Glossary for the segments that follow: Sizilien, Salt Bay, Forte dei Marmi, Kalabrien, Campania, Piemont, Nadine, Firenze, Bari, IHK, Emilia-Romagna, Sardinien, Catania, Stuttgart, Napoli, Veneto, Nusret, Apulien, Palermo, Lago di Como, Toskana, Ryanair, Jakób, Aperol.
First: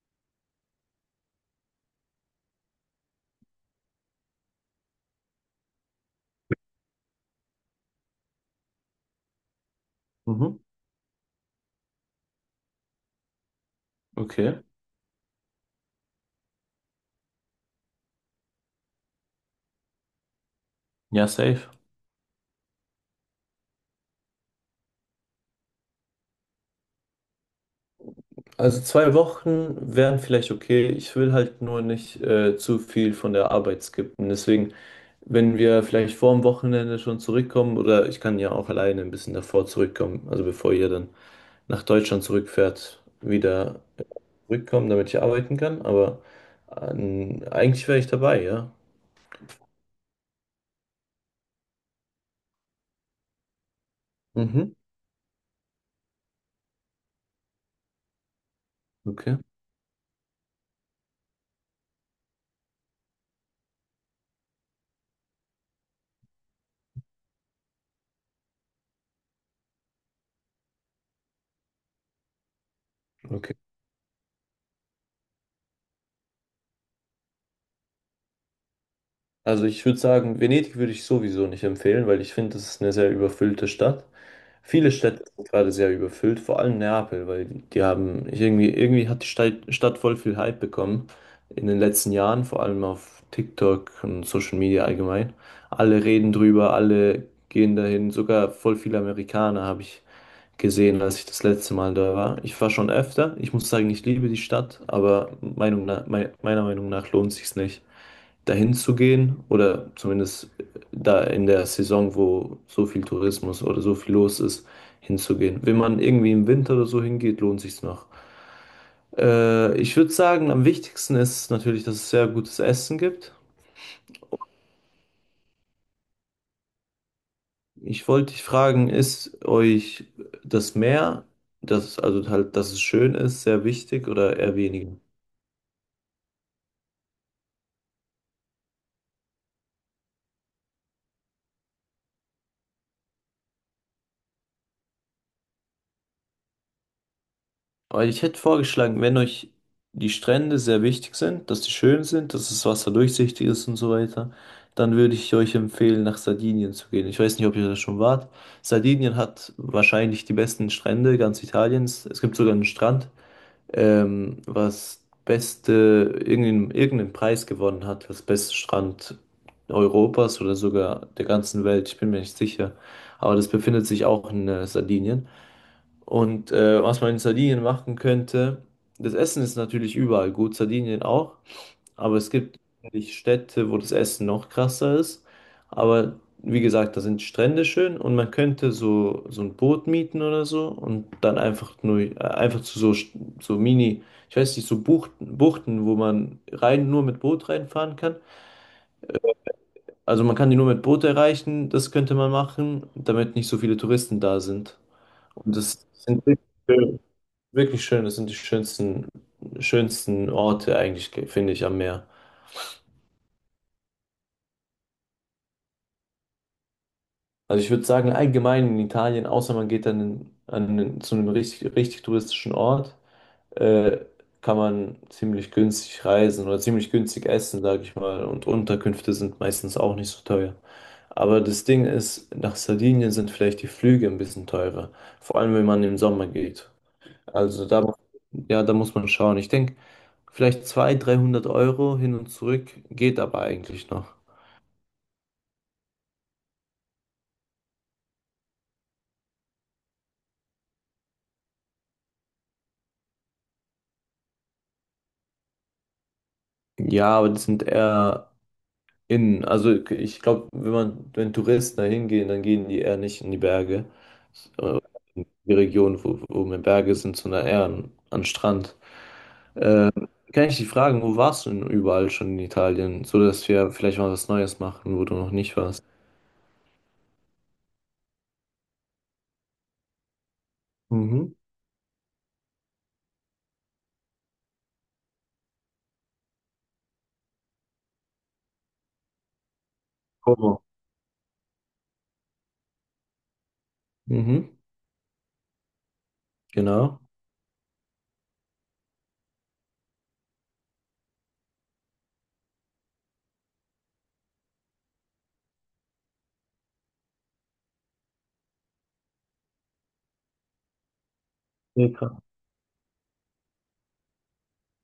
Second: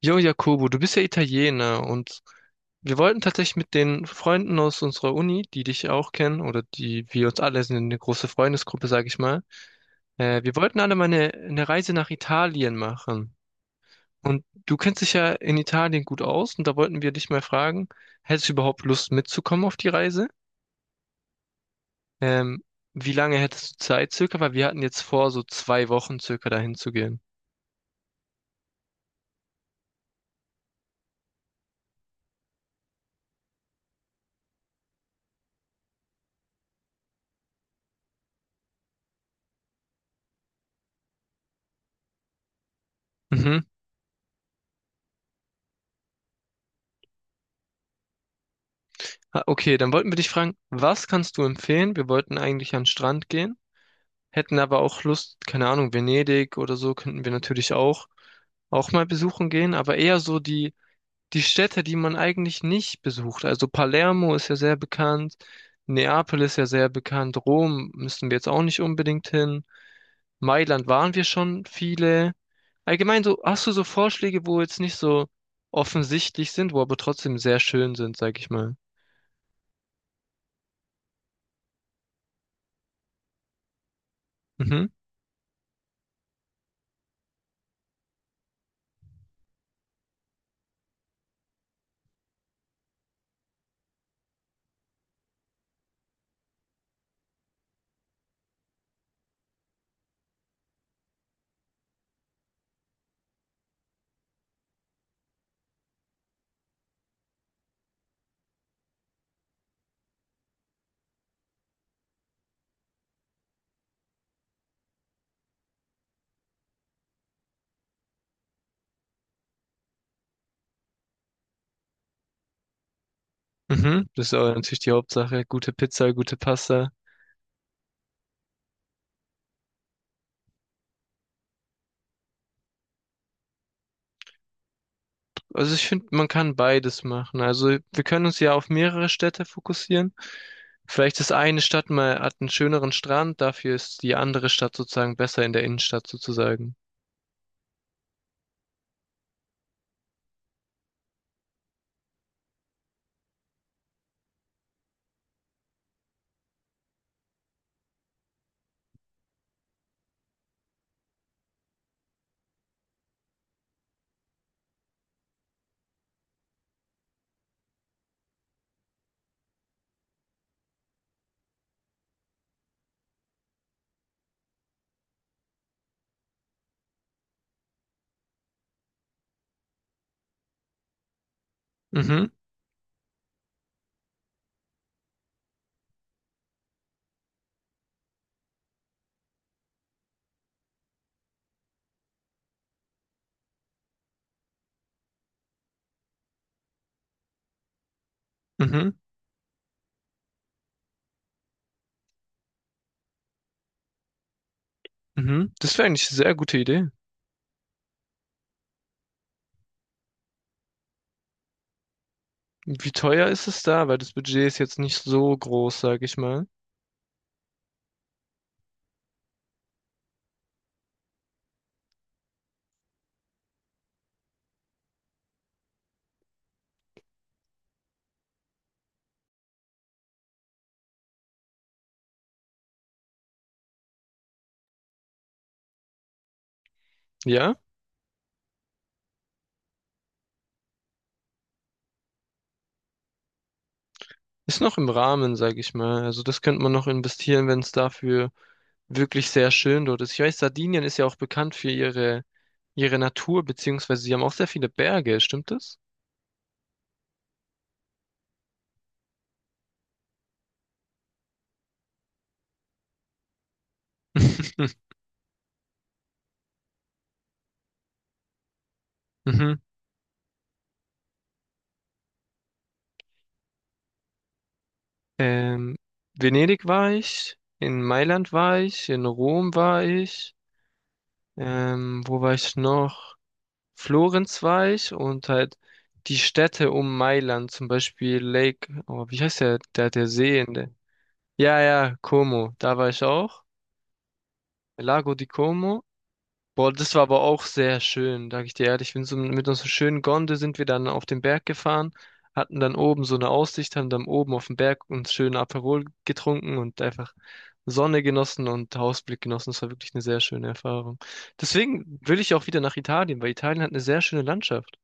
Jo, Jakobo, du bist ja Italiener und wir wollten tatsächlich mit den Freunden aus unserer Uni, die dich ja auch kennen oder die wir uns alle sind eine große Freundesgruppe, sag ich mal. Wir Mhm. wollten alle mal eine Reise nach Italien machen. Und Okay. du kennst dich ja in Italien gut aus und da wollten wir dich mal fragen, hättest du überhaupt Lust mitzukommen auf die Reise? Ja, safe. Ähm, Wie lange hättest du Zeit circa? Weil wir hatten jetzt vor, so 2 Wochen circa dahin zu gehen. Also 2 Wochen vielleicht okay. Ich will halt nur nicht zu viel von der Arbeit skippen. Deswegen, wenn wir vielleicht vor dem Wochenende schon zurückkommen, oder ich kann ja auch alleine ein bisschen davor zurückkommen, also bevor ihr dann nach Deutschland zurückfährt, Mhm. wieder zurückkommen, damit ich arbeiten kann. Aber eigentlich wäre ich dabei, ja. Ah, okay, dann wollten wir dich fragen, was kannst du empfehlen? Wir wollten eigentlich an den Strand gehen, hätten Mhm. aber auch Lust, keine Ahnung, Venedig oder so könnten wir natürlich auch mal Okay. besuchen gehen, aber eher so die Städte, die man eigentlich nicht besucht. Also Palermo ist ja sehr bekannt, Neapel ist ja sehr bekannt, Rom müssen wir jetzt auch nicht unbedingt hin. Mailand waren wir schon viele. Allgemein so, Okay. hast du so Vorschläge, wo jetzt nicht so offensichtlich sind, wo aber trotzdem sehr schön sind, sag ich mal. Also ich würde sagen, Venedig würde ich sowieso nicht empfehlen, weil ich finde, das ist eine sehr überfüllte Stadt. Mhm. Viele Städte sind gerade sehr überfüllt, vor allem Neapel, weil die haben irgendwie hat die Stadt voll viel Hype bekommen in den letzten Jahren, vor allem auf TikTok und Social Media allgemein. Alle reden drüber, alle gehen dahin, sogar voll viele Amerikaner habe ich gesehen, als ich das letzte Mal da war. Ich war schon öfter, ich muss sagen, ich liebe die Stadt, aber Meinung nach, meiner Meinung nach lohnt sich's nicht dahin zu gehen oder zumindest da in der Saison, wo so viel Tourismus oder so viel los ist, hinzugehen. Wenn man irgendwie im Winter oder so hingeht, lohnt sich's noch. Ich würde sagen, am wichtigsten ist natürlich, dass es sehr gutes Essen gibt. Mhm, das ist aber natürlich die Hauptsache. Gute Pizza, gute Pasta. Ich wollte dich fragen, ist euch das Meer, das, also halt, dass es schön ist, sehr wichtig oder eher weniger? Also ich finde, man kann beides machen. Also wir können uns ja auf mehrere Städte fokussieren. Vielleicht ist eine Stadt mal hat einen schöneren Strand, dafür ist die andere Stadt sozusagen besser in der Innenstadt sozusagen. Aber ich hätte vorgeschlagen, wenn euch die Strände sehr wichtig sind, dass die schön sind, dass das Wasser durchsichtig ist und so weiter, dann würde ich euch empfehlen, nach Sardinien zu gehen. Ich weiß nicht, ob ihr da schon wart. Sardinien hat wahrscheinlich die besten Strände ganz Italiens. Es gibt sogar einen Strand, was beste, irgendeinen Preis gewonnen hat, das beste Strand Europas oder sogar der ganzen Welt. Ich bin mir nicht sicher. Aber das befindet sich auch in Sardinien. Und was man in Sardinien machen könnte, das Essen ist natürlich überall gut, Sardinien auch, aber Mhm, es gibt natürlich Städte, wo das Essen noch krasser ist. Aber wie gesagt, da sind Strände schön und man könnte so ein Boot mieten oder so und dann einfach nur, einfach zu so, so Mini, ich weiß nicht, so Buchten, wo man rein nur mit Boot reinfahren kann. mhm, Also man kann die nur mit Boot erreichen, das könnte man machen, damit nicht so viele Touristen da sind. mhm. Und Das wäre das eigentlich eine sind sehr gute Idee. wirklich schön. Das sind die schönsten Orte eigentlich, finde ich, am Meer. Wie teuer ist es da? Weil das Budget ist jetzt nicht so groß, sag ich mal. Also ich würde sagen, allgemein in Italien, außer man geht dann zu einem richtig touristischen Ort, äh, kann man ziemlich günstig reisen oder ziemlich günstig essen, sage ich mal. Und Unterkünfte sind meistens auch nicht so teuer. Aber das Ding ist, nach Sardinien sind vielleicht die Flüge ein bisschen teurer. Vor allem, wenn man im Sommer geht. Ja, Also da, ja, da muss man schauen. Ich denke, vielleicht 200, 300 Euro hin und zurück geht aber eigentlich noch. ist noch im Rahmen, sag ich mal. Also das könnte man noch investieren, wenn es dafür wirklich sehr schön dort ist. Ich weiß, Sardinien ist ja auch bekannt für ihre Natur, beziehungsweise sie haben auch sehr viele Berge, stimmt das? Ja, aber das sind eher innen. Also ich glaube, wenn man, wenn Touristen da hingehen, dann gehen die eher nicht in die Berge. Äh, In die Region, wo mehr Berge sind, sondern eher an Strand. Mhm. Kann ich dich fragen, wo warst du denn überall schon in Italien? So dass wir vielleicht mal was Neues machen, wo du noch nicht Ähm, warst. Venedig war ich, in Mailand war ich, in Rom war ich, Mhm. Wo war ich noch? Florenz war ich und halt die Städte um Mailand, zum Beispiel Lake, oh, wie heißt der See in Como. der, ja, ja, Como, da war ich auch, Mhm, Lago di Como. Boah, das genau. war aber auch sehr schön, sag ich dir ehrlich. Ich bin so mit unserer schönen Gondel sind wir dann auf den Berg gefahren, hatten dann oben so eine Aussicht, haben dann oben auf dem Berg uns schön Aperol getrunken und einfach Sonne genossen und Ausblick genossen. Das war wirklich eine sehr schöne Erfahrung. Deswegen will ich auch wieder nach Italien, weil Italien hat eine sehr schöne Landschaft.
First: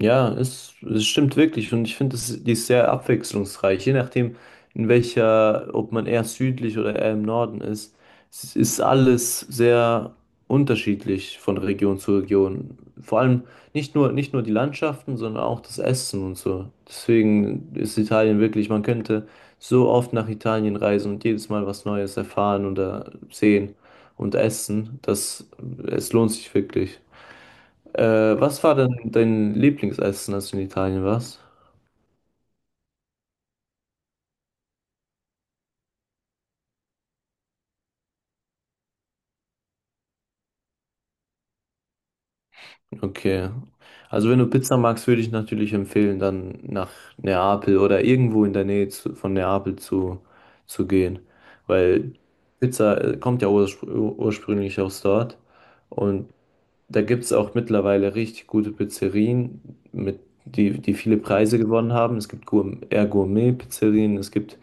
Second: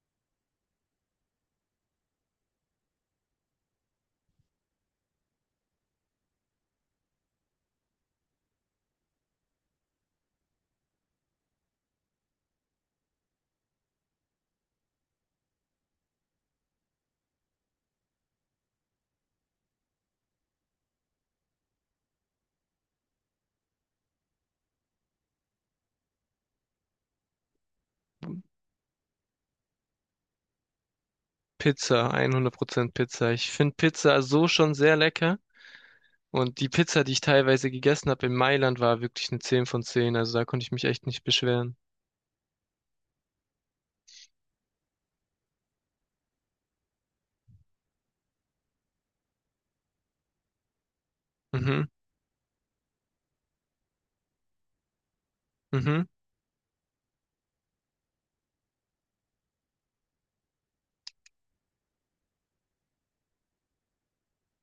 Ja, es stimmt wirklich und ich finde, es- die ist sehr abwechslungsreich. Je nachdem, in welcher, ob man eher südlich oder eher im Norden ist, es ist alles sehr unterschiedlich von Region zu Region. Vor allem nicht nur die Landschaften, sondern auch das Essen und so. Deswegen ist Italien wirklich, man könnte so oft nach Italien reisen und jedes Mal was Neues erfahren oder sehen und essen, dass es lohnt sich wirklich. Was war denn dein Lieblingsessen, als du in Italien warst? Pizza, 100% Pizza. Ich finde Pizza so schon sehr lecker. Und die Pizza, die ich teilweise gegessen habe in Mailand, war wirklich eine 10 von 10. Also da konnte ich mich echt nicht beschweren. Okay. Also wenn du Pizza magst, würde ich natürlich empfehlen, dann nach Neapel oder irgendwo in der Nähe von Neapel zu gehen. Mhm, Weil Pizza kommt ja ursprünglich aus dort. mhm. Und da gibt es auch mittlerweile richtig gute Pizzerien, mit, die viele Preise gewonnen haben. Es gibt Gour eher Gourmet-Pizzerien, es gibt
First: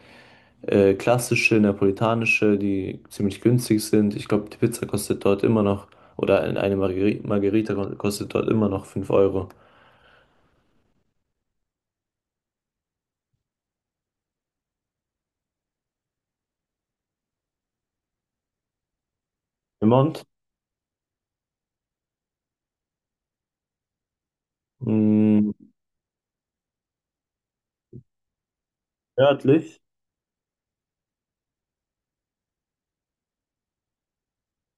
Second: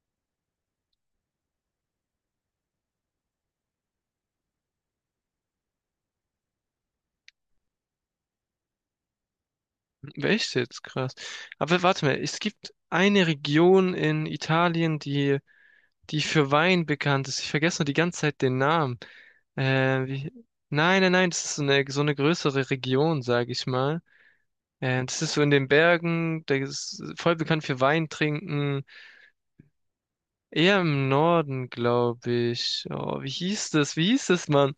klassische, neapolitanische, die ziemlich günstig sind. Ich glaube, die Pizza kostet dort immer noch, oder eine Margherita kostet dort immer noch 5 Euro. Echt jetzt? Krass. Aber warte mal, es gibt eine Region in Italien, die, die für Wein bekannt ist. Ich vergesse nur die ganze Zeit den Namen. Äh, Piemont, wie, nein, nein, nein, das ist so eine größere Region, sage ich mal. Das ist so in den mh, Bergen, da ist voll bekannt für Wein trinken. nördlich. Eher im Norden, glaube ich. Oh, wie hieß das? Wie hieß das, Mann?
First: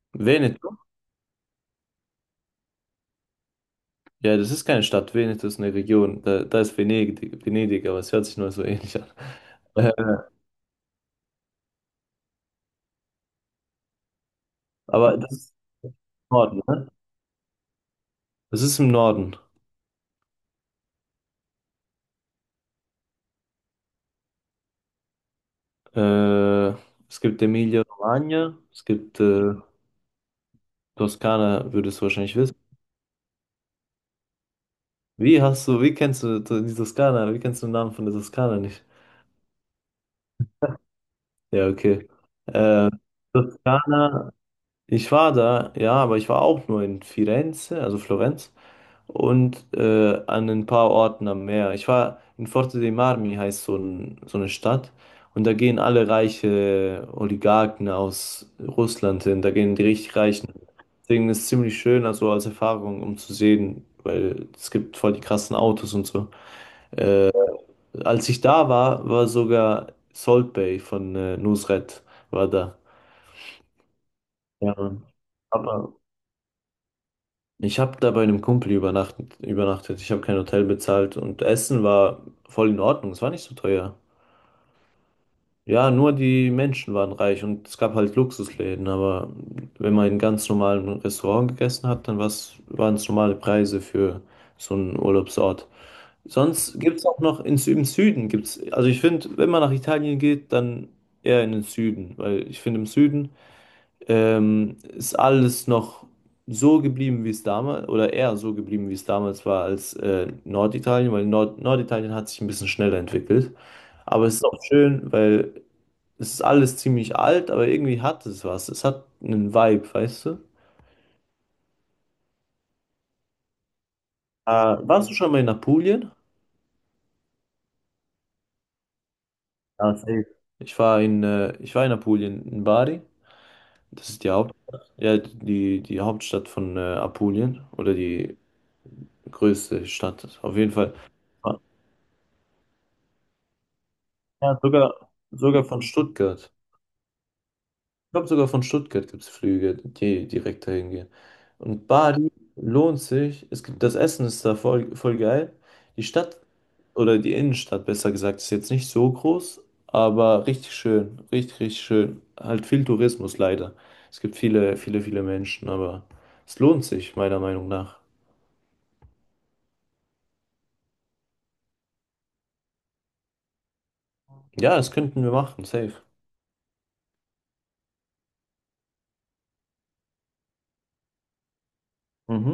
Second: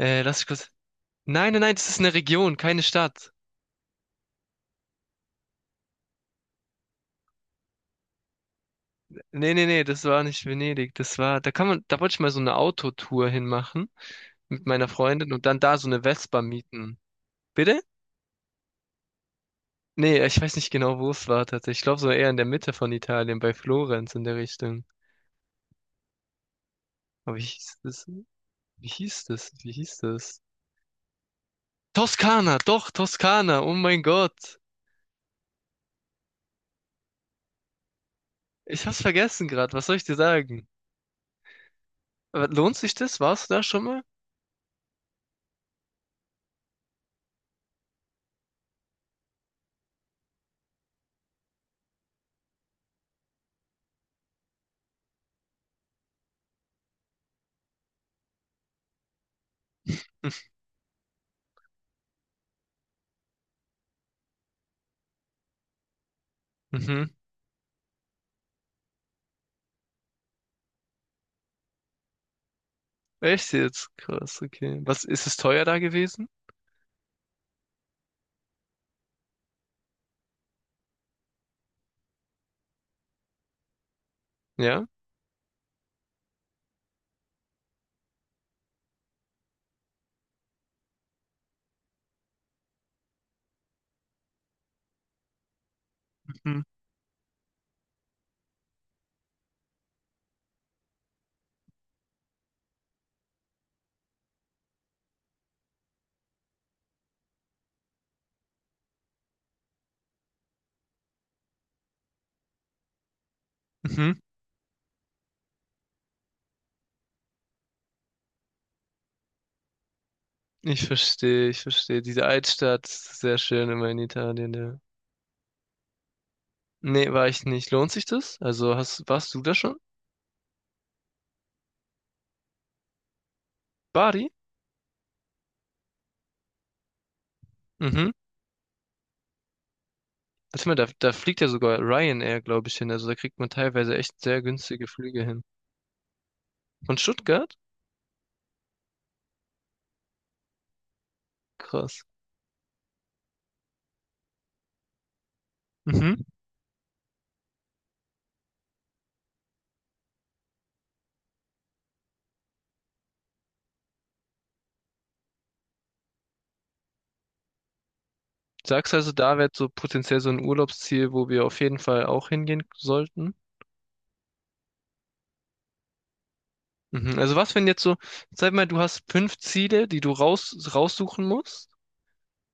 Lass ich kurz. Veneto? Nein, nein, nein, das ist eine Region, keine Stadt. Ja, das ist keine Stadt. Veneto ist eine Region. Da ist Venedig, aber es hört sich nur so ähnlich an. Nee, nee, nee, Äh, das war nicht Venedig. Das war, da kann man, da wollte ich mal so eine Autotour hinmachen mit meiner aber das Freundin und ist dann da so im eine Vespa Norden, ne? mieten. Bitte? Das ist im Norden. Nee, ich weiß nicht genau, wo es war tatsächlich. Ich glaube, so eher in der Mitte von Italien, bei Florenz in der Richtung. Äh, es Aber wie gibt hieß das? Emilia-Romagna, es Wie gibt hieß das? Wie hieß das? Toskana, würdest du wahrscheinlich wissen. Toskana, doch, Toskana, oh mein Gott. Wie hast du, wie kennst du die Toskana? Wie kennst du den Namen von der Toskana nicht? Ich hab's vergessen gerade, was soll ich dir sagen? Ja, okay. Aber lohnt Äh, sich das? Warst du da schon mal? Toskana, ich war da, ja, aber ich war auch nur in Firenze, also Florenz, und an ein paar Orten am Meer. Ich war in Forte dei Marmi, heißt so, ein, so eine Stadt, und da gehen alle reiche Oligarchen aus Russland hin, da gehen die richtig Reichen. Deswegen ist es ziemlich schön, also als Erfahrung, um zu sehen, weil es gibt voll die krassen Autos und so. Mhm. Äh, Als ich da war, war sogar Salt Bay von Nusret war da. Echt jetzt? Krass, Ja, okay. Was, Mann. ist es teuer da Aber gewesen? ich habe da bei einem Kumpel übernachtet. Ich habe kein Hotel bezahlt und Essen war voll in Ordnung. Es war nicht so teuer. Ja? Ja, nur die Menschen waren reich und es gab halt Luxusläden, aber wenn man in ganz normalen Restaurant gegessen hat, dann war's, waren es normale Preise für so einen Urlaubsort. Mhm. Sonst gibt es auch noch im Süden gibt's, also ich finde, wenn man nach Italien geht, dann eher in den Süden, weil ich finde, im Süden ist alles noch so geblieben, wie es damals, oder eher so geblieben, wie es damals war, als Norditalien, weil Norditalien hat sich ein bisschen schneller entwickelt. Mhm. Aber es ist auch schön, weil es ist alles ziemlich alt, aber irgendwie hat es was. Es hat einen Vibe, weißt du? Ich verstehe, ich verstehe. Diese Altstadt, sehr schön immer in Äh, Italien, ja. warst du schon mal in Apulien? Nee, war ich nicht. Lohnt sich das? Also hast, warst du da schon? Ja, safe. Ich war ich war in Apulien, in Bari. Das ist Bari? die Hauptstadt, ja, die Hauptstadt von Apulien oder Mhm. die größte Stadt. Auf Warte jeden mal, da, Fall. da fliegt ja sogar Ryanair, glaube ich, hin. Also da kriegt man teilweise echt sehr Ja, günstige Flüge hin. sogar von Stuttgart. Von Stuttgart? Ich glaube, sogar von Stuttgart gibt es Flüge, die direkt dahin gehen. Und Krass. Bali lohnt sich. Es gibt, das Essen ist da voll geil. Die Mhm. Stadt oder die Innenstadt, besser gesagt, ist jetzt nicht so groß, aber richtig schön. Richtig schön. Halt viel Tourismus leider. Es gibt viele Menschen, aber es lohnt sich, meiner Meinung nach. Sagst also, da wäre so potenziell so ein Urlaubsziel, wo wir auf jeden Fall auch hingehen sollten? Ja, das könnten wir machen, safe. Mhm. Also was, wenn jetzt so, sag mal, du hast 5 Ziele, die du raussuchen musst.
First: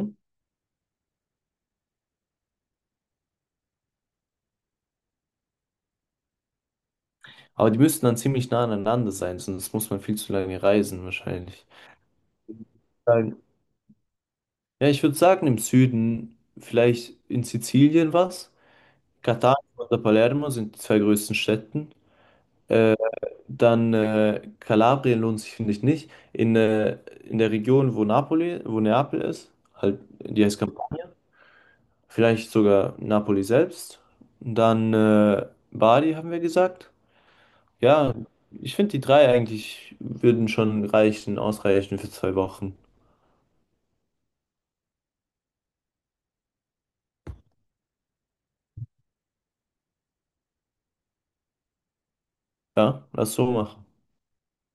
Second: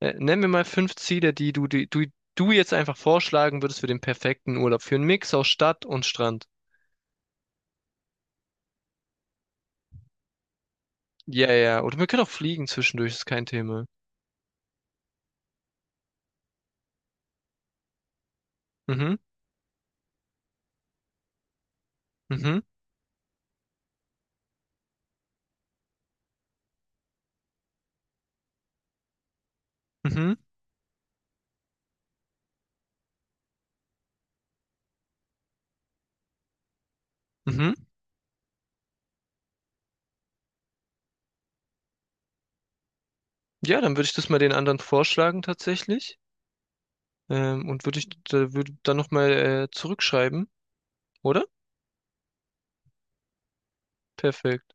Nenn mir mal 5 Ziele, die du jetzt einfach vorschlagen würdest für den perfekten Urlaub. Für einen Mix aus Stadt und Strand. Aber die müssten dann ziemlich nah aneinander sein, sonst muss man viel zu lange reisen Ja, wahrscheinlich. ja. Oder wir können auch fliegen zwischendurch, ist Sagen- kein Thema. ja, ich würde sagen, im Süden, vielleicht in Sizilien was. Mhm, Catania oder Palermo sind die zwei größten Städten. mhm, Äh, dann Kalabrien lohnt sich, finde ich, nicht. In der Region, wo Napoli, wo Neapel ist, halt, mhm, die heißt Campania, vielleicht sogar Napoli selbst. Dann Bari, haben wir gesagt. mhm. Ja, ich finde die drei eigentlich würden schon reichen, ausreichen für 2 Wochen. Ja, dann würde ich das mal den anderen vorschlagen tatsächlich. Und würde ich da, würde dann nochmal zurückschreiben, oder? Ja, lass so machen. Perfekt.